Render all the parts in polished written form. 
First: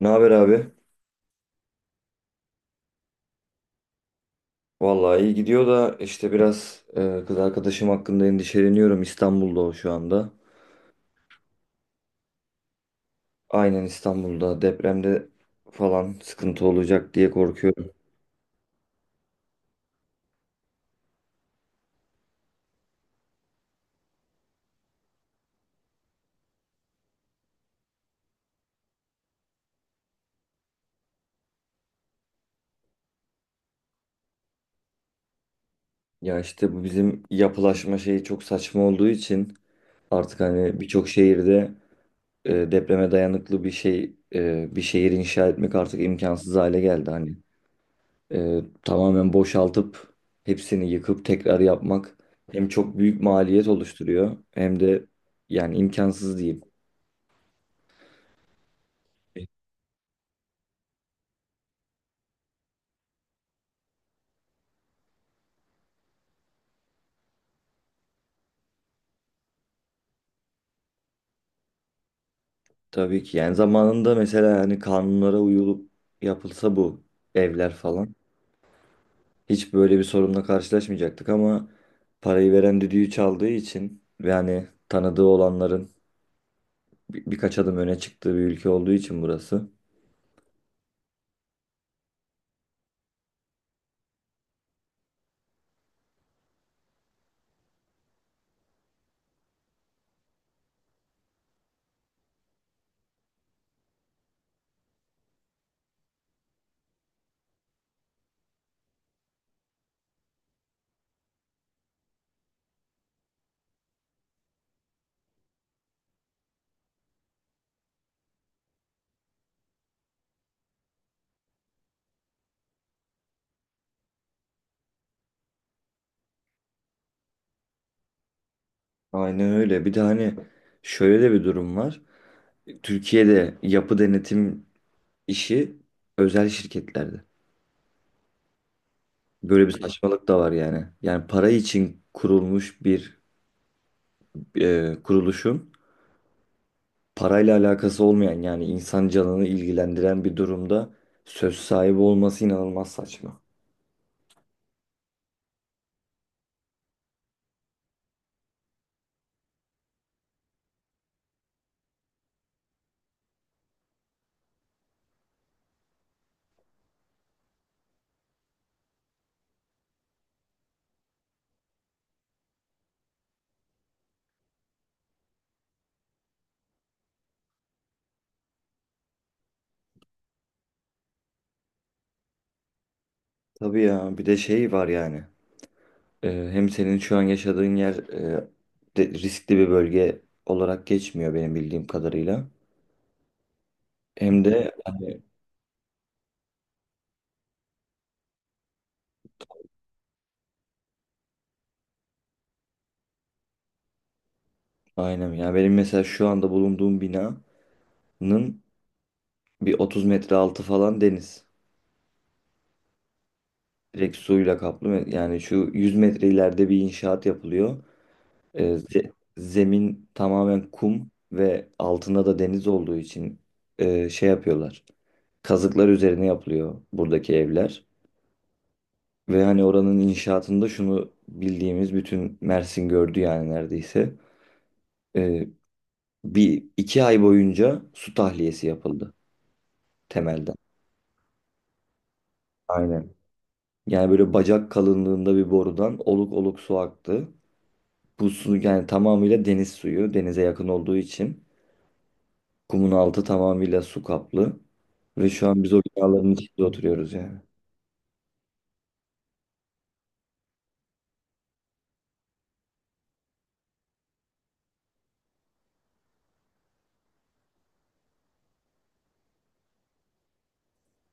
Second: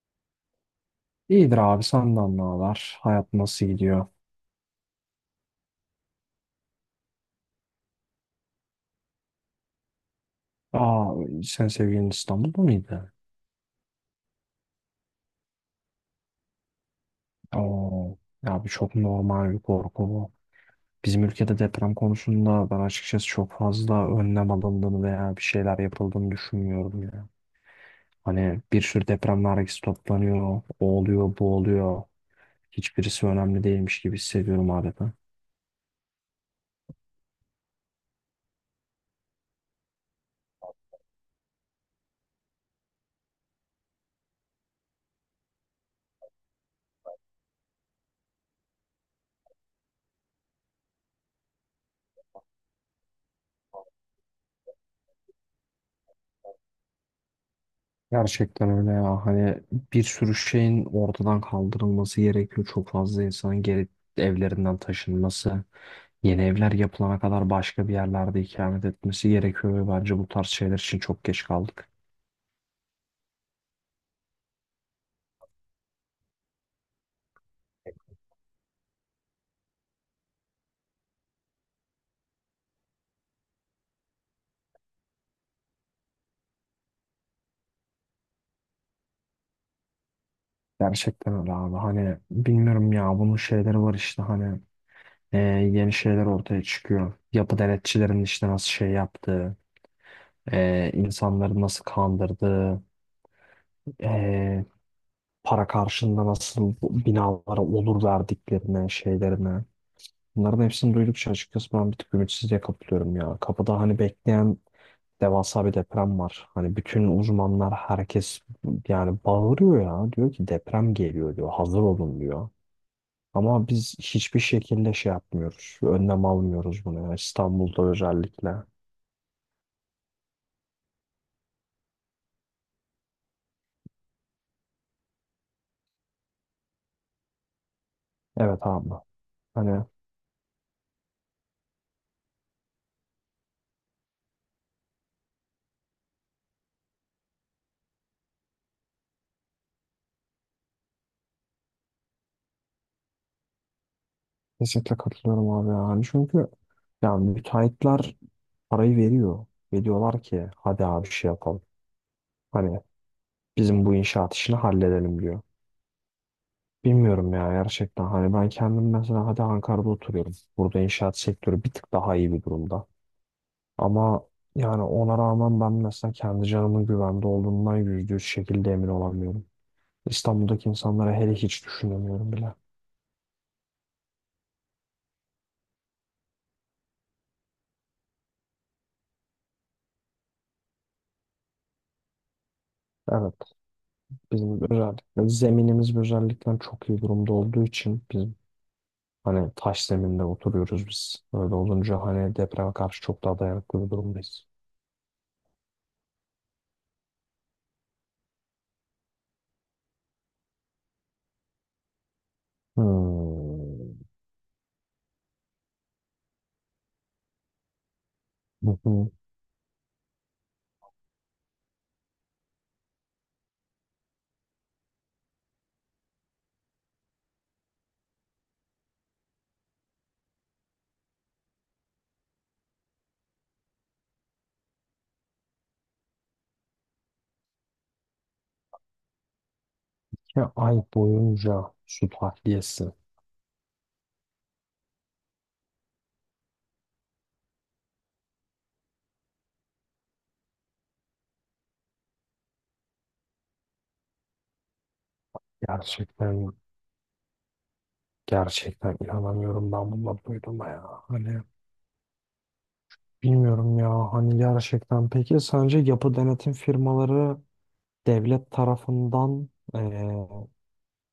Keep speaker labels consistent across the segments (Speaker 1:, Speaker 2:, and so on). Speaker 1: Ne haber abi?
Speaker 2: İyidir abi, senden ne haber? Hayat nasıl gidiyor?
Speaker 1: Vallahi iyi gidiyor da işte biraz kız arkadaşım hakkında endişeleniyorum. İstanbul'da o şu anda.
Speaker 2: Aa, sen sevgilin İstanbul'da mıydı?
Speaker 1: Aynen, İstanbul'da depremde falan sıkıntı olacak diye korkuyorum.
Speaker 2: Oo, ya bu çok normal bir korku bu. Bizim ülkede deprem konusunda ben açıkçası çok fazla önlem alındığını veya bir şeyler yapıldığını düşünmüyorum ya. Hani bir sürü deprem vergisi toplanıyor, o oluyor, bu oluyor. Hiçbirisi önemli değilmiş gibi hissediyorum adeta.
Speaker 1: Ya işte bu bizim yapılaşma şeyi çok saçma olduğu için artık hani birçok şehirde depreme dayanıklı bir şehir inşa etmek artık imkansız hale geldi hani. Tamamen boşaltıp hepsini yıkıp tekrar yapmak hem çok büyük maliyet oluşturuyor hem de yani imkansız diyeyim.
Speaker 2: Gerçekten öyle ya.
Speaker 1: E,
Speaker 2: Hani bir sürü şeyin ortadan kaldırılması gerekiyor. Çok fazla insanın geri evlerinden taşınması, yeni evler yapılana kadar başka bir yerlerde ikamet etmesi gerekiyor ve bence bu tarz şeyler için çok geç kaldık.
Speaker 1: Tabii ki yani zamanında mesela yani kanunlara uyulup yapılsa bu evler falan hiç böyle bir sorunla karşılaşmayacaktık ama parayı veren düdüğü çaldığı için ve hani tanıdığı olanların birkaç adım öne çıktığı bir ülke olduğu için burası.
Speaker 2: Gerçekten öyle abi. Hani bilmiyorum ya, bunun şeyleri var işte hani e, yeni şeyler ortaya çıkıyor. Yapı denetçilerin işte nasıl şey yaptığı, insanları nasıl kandırdığı, e, para karşılığında nasıl bu binalara olur verdiklerine, şeylerine. Bunların hepsini duydukça açıkçası ben bir tık ümitsizliğe kapılıyorum ya. Kapıda hani bekleyen devasa bir deprem var. Hani bütün uzmanlar, herkes yani bağırıyor ya. Diyor ki deprem geliyor diyor. Hazır olun diyor. Ama biz hiçbir şekilde şey yapmıyoruz. Önlem almıyoruz bunu, yani İstanbul'da özellikle.
Speaker 1: Aynen öyle. Bir de hani şöyle de bir durum var. Türkiye'de yapı denetim işi özel şirketlerde.
Speaker 2: Evet abi.
Speaker 1: Böyle bir
Speaker 2: Hani
Speaker 1: saçmalık da var yani. Yani para için kurulmuş bir kuruluşun parayla alakası olmayan, yani insan canını ilgilendiren bir durumda söz sahibi olması inanılmaz saçma.
Speaker 2: kesinlikle katılıyorum abi yani. Çünkü yani müteahhitler parayı veriyor. Ve diyorlar ki hadi abi şey yapalım. Hani bizim bu inşaat işini halledelim diyor. Bilmiyorum ya gerçekten. Hani ben kendim mesela, hadi Ankara'da oturuyorum. Burada inşaat sektörü bir tık daha iyi bir durumda. Ama yani ona rağmen ben mesela kendi canımın güvende olduğundan %100 şekilde emin olamıyorum. İstanbul'daki insanlara hele hiç düşünemiyorum bile.
Speaker 1: Tabii ya, bir de şey var yani. Hem senin şu an yaşadığın yer riskli bir bölge olarak geçmiyor benim bildiğim kadarıyla.
Speaker 2: Evet,
Speaker 1: Hem
Speaker 2: bizim
Speaker 1: de hani,
Speaker 2: özellikle zeminimiz özellikle çok iyi durumda olduğu için bizim hani taş zeminde oturuyoruz biz. Öyle olunca hani depreme karşı çok daha dayanıklı bir durumdayız.
Speaker 1: aynen ya, benim mesela şu anda bulunduğum binanın bir 30 metre altı falan deniz.
Speaker 2: Hmm.
Speaker 1: Direkt suyla kaplı. Yani şu 100 metre ileride bir inşaat yapılıyor.
Speaker 2: Hı hı.
Speaker 1: Zemin tamamen kum ve altında da deniz olduğu için şey yapıyorlar. Kazıklar üzerine yapılıyor buradaki evler. Ve hani oranın inşaatında şunu bildiğimiz bütün Mersin gördü yani neredeyse. Ee, Bir iki ay boyunca su tahliyesi yapıldı
Speaker 2: Ya
Speaker 1: temelden.
Speaker 2: ay boyunca su tahliyesi.
Speaker 1: Aynen. Yani böyle bacak kalınlığında bir borudan oluk oluk su aktı. Bu su yani tamamıyla deniz suyu. Denize yakın olduğu için. Kumun altı tamamıyla su kaplı. Ve şu an biz o binaların
Speaker 2: Gerçekten,
Speaker 1: içinde oturuyoruz yani.
Speaker 2: gerçekten inanamıyorum ben bununla duyduğuma ya. Hani bilmiyorum ya hani gerçekten. Peki sence yapı denetim firmaları devlet tarafından,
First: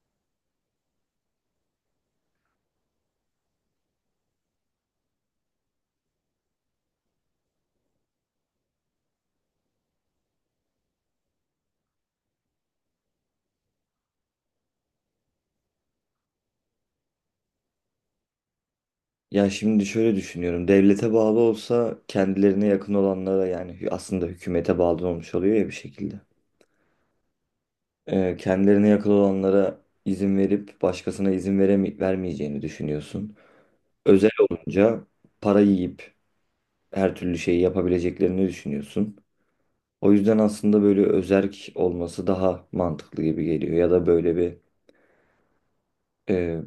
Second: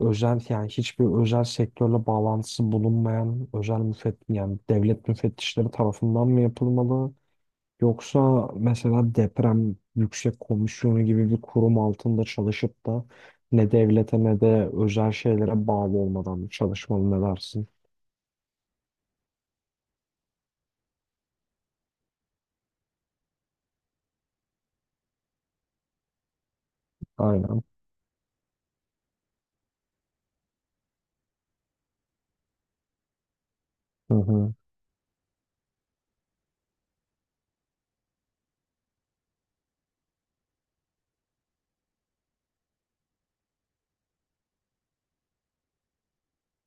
Speaker 2: özel yani hiçbir özel sektörle bağlantısı bulunmayan özel müfett, yani devlet müfettişleri tarafından mı yapılmalı? Yoksa mesela deprem yüksek komisyonu gibi bir kurum altında çalışıp da ne devlete ne de özel şeylere bağlı olmadan mı çalışmalı, ne dersin?
Speaker 1: Ya şimdi şöyle düşünüyorum. Devlete bağlı olsa kendilerine yakın olanlara, yani aslında hükümete bağlı olmuş oluyor ya bir şekilde.
Speaker 2: Aynen.
Speaker 1: Kendilerine yakın olanlara izin verip başkasına izin veremi vermeyeceğini düşünüyorsun.
Speaker 2: Hı
Speaker 1: Özel
Speaker 2: hı.
Speaker 1: olunca para yiyip her türlü şeyi yapabileceklerini düşünüyorsun. O yüzden aslında böyle özerk olması daha mantıklı gibi geliyor. Ya da böyle bir e,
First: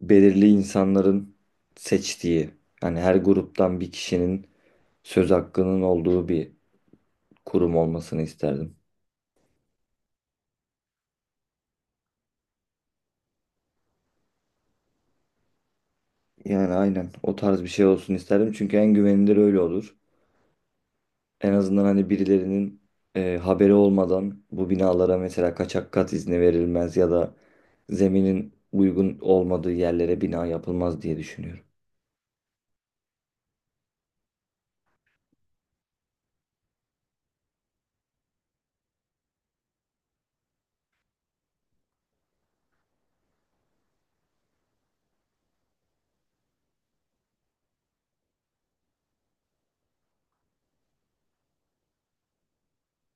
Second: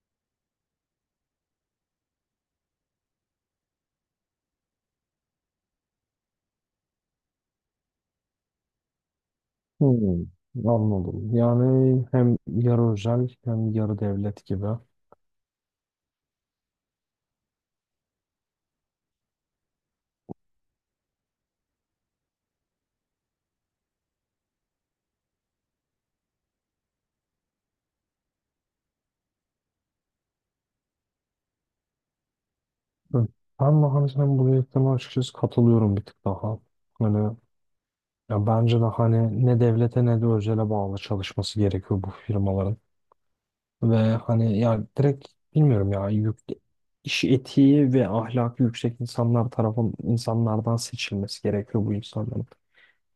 Speaker 1: belirli insanların seçtiği, hani her gruptan bir kişinin söz hakkının olduğu bir kurum olmasını isterdim.
Speaker 2: Hmm, anladım. Yani hem yarı özel hem yarı devlet gibi.
Speaker 1: Yani aynen o tarz bir şey olsun isterdim. Çünkü en güvenilir öyle olur. En azından hani birilerinin haberi olmadan bu binalara mesela kaçak kat izni verilmez ya da zeminin uygun olmadığı yerlere bina yapılmaz diye düşünüyorum.
Speaker 2: Hı. Ben de hani sen bu dediklerine açıkçası katılıyorum bir tık daha. Hani ya bence de hani ne devlete ne de özele bağlı çalışması gerekiyor bu firmaların. Ve hani ya direkt, bilmiyorum ya, yük, iş etiği ve ahlakı yüksek insanlar tarafın, insanlardan seçilmesi gerekiyor bu insanların.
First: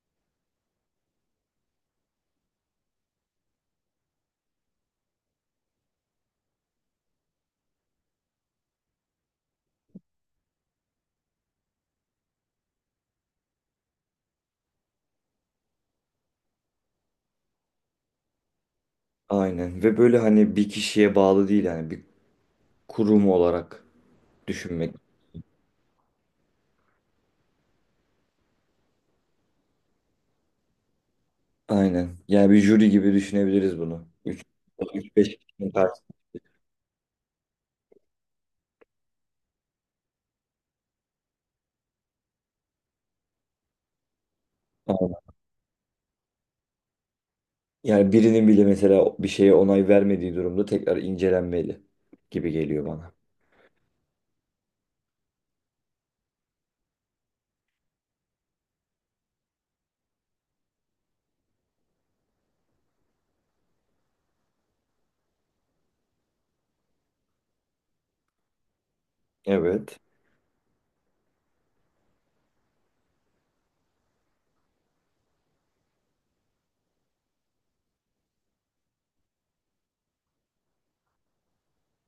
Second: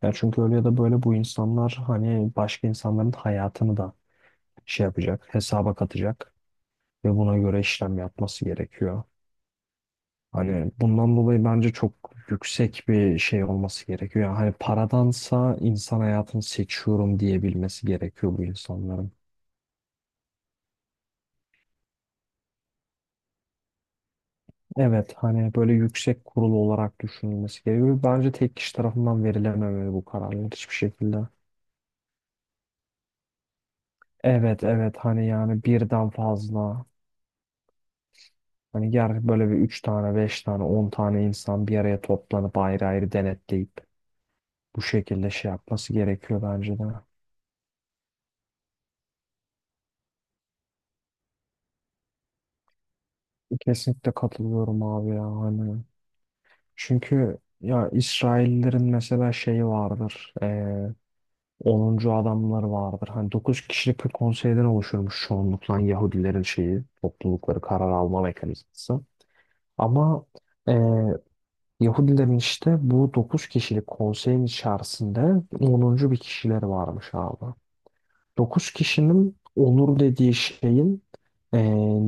Speaker 2: Ya çünkü öyle ya da böyle bu insanlar hani başka insanların hayatını da şey yapacak, hesaba katacak ve buna göre işlem yapması gerekiyor. Hani bundan dolayı bence çok yüksek bir şey olması gerekiyor. Yani hani paradansa insan hayatını seçiyorum diyebilmesi gerekiyor bu insanların.
Speaker 1: Aynen, ve böyle hani bir kişiye bağlı değil, yani bir kurum olarak düşünmek.
Speaker 2: Evet, hani böyle yüksek kurulu olarak düşünülmesi gerekiyor. Bence tek kişi tarafından verilememeli bu kararlar hiçbir şekilde.
Speaker 1: Aynen. Yani bir jüri gibi düşünebiliriz bunu.
Speaker 2: Evet, evet,
Speaker 1: Üç
Speaker 2: hani
Speaker 1: beş
Speaker 2: yani
Speaker 1: kişinin
Speaker 2: birden
Speaker 1: karşısında.
Speaker 2: fazla hani ger böyle bir 3 tane, 5 tane, 10 tane insan bir araya toplanıp ayrı ayrı denetleyip bu şekilde
Speaker 1: Aynen.
Speaker 2: şey yapması gerekiyor bence de.
Speaker 1: Yani birinin bile mesela bir şeye onay vermediği durumda tekrar incelenmeli gibi geliyor bana.
Speaker 2: Kesinlikle katılıyorum abi ya hani. Çünkü ya İsraillerin mesela şeyi vardır. 10. adamları vardır. Hani 9 kişilik bir konseyden oluşurmuş çoğunlukla Yahudilerin şeyi, toplulukları, karar alma mekanizması.
Speaker 1: Evet.
Speaker 2: Ama eee, Yahudilerin işte bu 9 kişilik konseyin içerisinde onuncu bir kişileri varmış abi. 9 kişinin onur dediği şeyin eee,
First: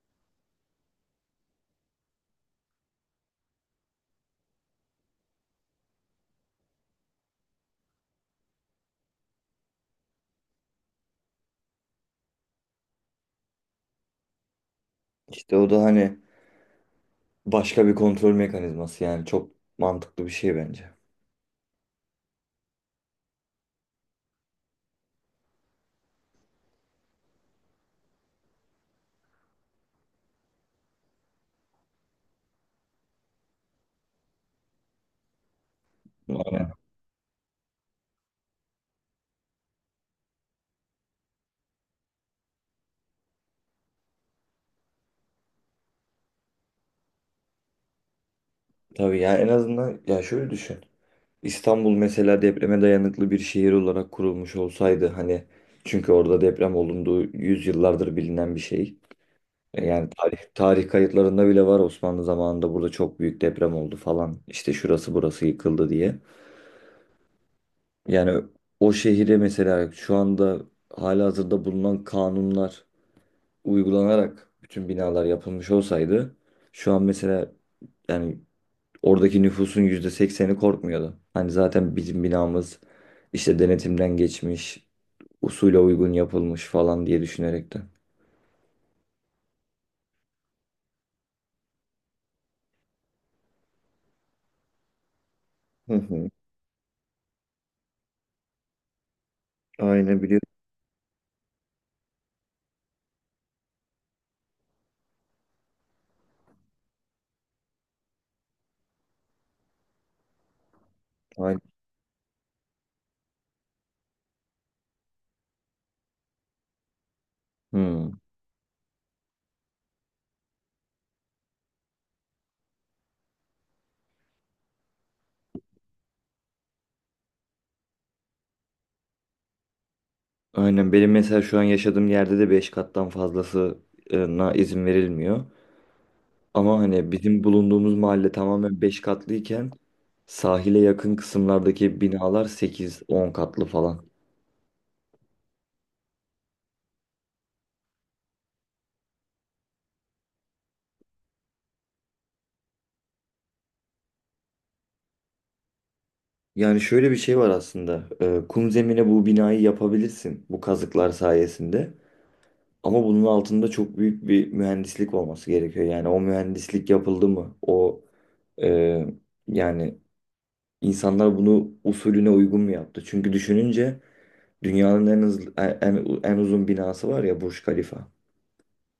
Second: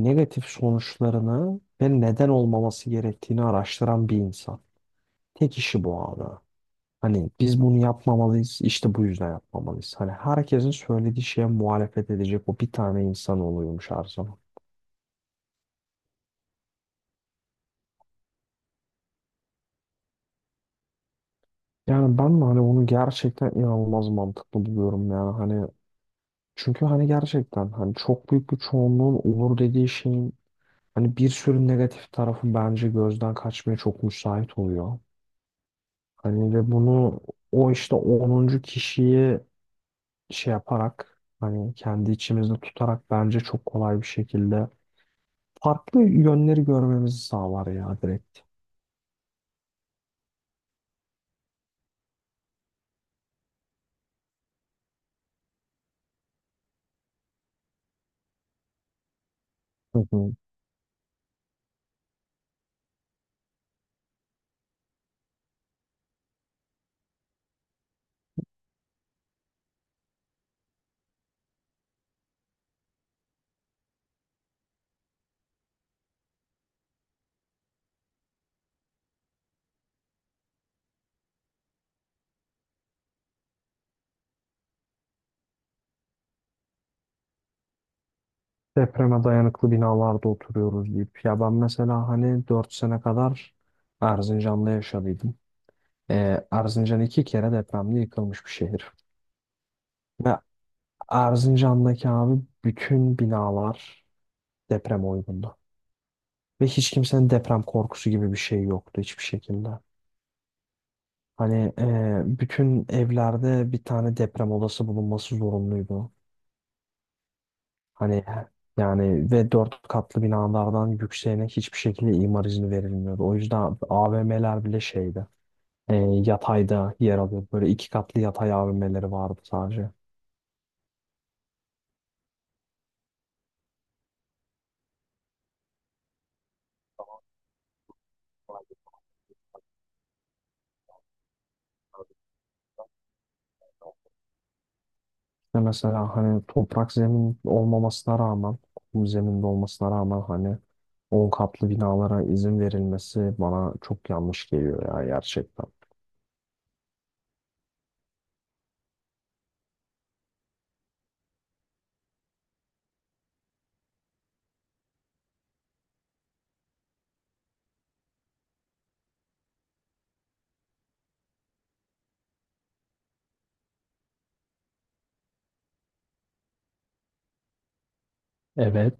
Speaker 2: negatif sonuçlarını ve neden olmaması gerektiğini araştıran bir insan. Tek işi bu abi. Hani biz bunu yapmamalıyız, işte bu yüzden yapmamalıyız. Hani herkesin söylediği şeye muhalefet edecek o bir tane insan oluyormuş her zaman.
Speaker 1: İşte o da hani başka bir kontrol mekanizması, yani çok mantıklı bir şey bence.
Speaker 2: Yani ben de hani onu gerçekten inanılmaz mantıklı buluyorum yani hani, çünkü hani gerçekten hani çok büyük bir çoğunluğun olur dediği şeyin hani bir sürü negatif tarafı bence gözden kaçmaya çok müsait oluyor. Hani ve
Speaker 1: Aynen.
Speaker 2: bunu o işte onuncu kişiyi şey yaparak hani kendi içimizde tutarak bence çok kolay bir şekilde farklı yönleri görmemizi sağlar ya direkt.
Speaker 1: Tabii yani en azından ya şöyle düşün. İstanbul mesela depreme dayanıklı bir şehir olarak kurulmuş olsaydı hani, çünkü orada deprem olunduğu yüzyıllardır bilinen bir şey.
Speaker 2: Hı
Speaker 1: Yani
Speaker 2: hı.
Speaker 1: tarih kayıtlarında bile var, Osmanlı zamanında burada çok büyük deprem oldu falan işte şurası burası yıkıldı diye. Yani o şehire mesela şu anda halihazırda bulunan kanunlar uygulanarak bütün binalar yapılmış olsaydı şu an mesela yani oradaki nüfusun %80'i korkmuyordu. Hani zaten bizim binamız işte denetimden geçmiş, usule uygun yapılmış falan diye düşünerek de.
Speaker 2: Depreme dayanıklı binalarda oturuyoruz deyip. Ya ben mesela hani 4 sene kadar Erzincan'da yaşadıydım.
Speaker 1: Hı hı.
Speaker 2: Erzincan 2 kere depremde yıkılmış bir şehir.
Speaker 1: Aynen
Speaker 2: Ve
Speaker 1: biliyorum.
Speaker 2: Erzincan'daki abi bütün binalar deprem uygundu. Ve hiç kimsenin deprem korkusu gibi bir şey yoktu hiçbir şekilde.
Speaker 1: Aynen.
Speaker 2: Hani bütün evlerde bir tane deprem odası bulunması zorunluydu.
Speaker 1: Hmm.
Speaker 2: Hani yani ve 4 katlı binalardan yükseğine hiçbir şekilde imar izni verilmiyordu. O yüzden AVM'ler bile şeydi. e, Yatayda yer alıyordu. Böyle 2 katlı yatay AVM'leri vardı sadece.
Speaker 1: Aynen benim mesela şu an yaşadığım yerde de 5 kattan fazlasına izin verilmiyor. Ama hani bizim bulunduğumuz mahalle tamamen 5 katlıyken sahile yakın kısımlardaki binalar 8, 10 katlı falan.
Speaker 2: Ve mesela hani toprak zemin olmamasına rağmen, kum zeminde olmasına rağmen hani 10 katlı binalara izin verilmesi bana çok yanlış geliyor ya gerçekten.
Speaker 1: Yani şöyle bir şey var aslında. Kum zemine bu binayı yapabilirsin bu kazıklar sayesinde. Ama bunun altında çok büyük bir mühendislik olması gerekiyor. Yani o mühendislik yapıldı mı? O e, yani insanlar bunu usulüne uygun mu yaptı? Çünkü düşününce dünyanın en hızlı, en uzun binası var ya, Burj Khalifa.
Speaker 2: Evet.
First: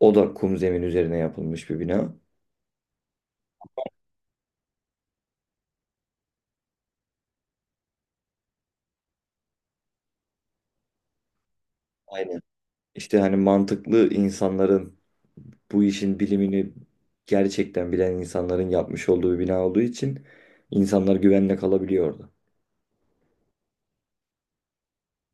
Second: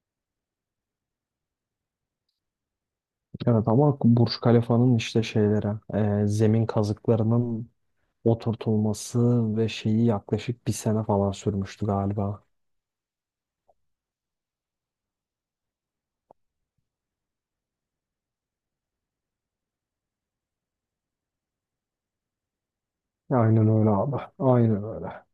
Speaker 1: O da kum zemin üzerine yapılmış bir bina.
Speaker 2: Evet ama Burj Khalifa'nın işte şeylere, zemin kazıklarının oturtulması ve şeyi yaklaşık bir sene falan sürmüştü
Speaker 1: Aynen.
Speaker 2: galiba.
Speaker 1: İşte hani mantıklı insanların, bu işin bilimini gerçekten bilen insanların yapmış olduğu bir bina olduğu için insanlar güvenle kalabiliyor orada.
Speaker 2: Aynen öyle abi. Aynen öyle.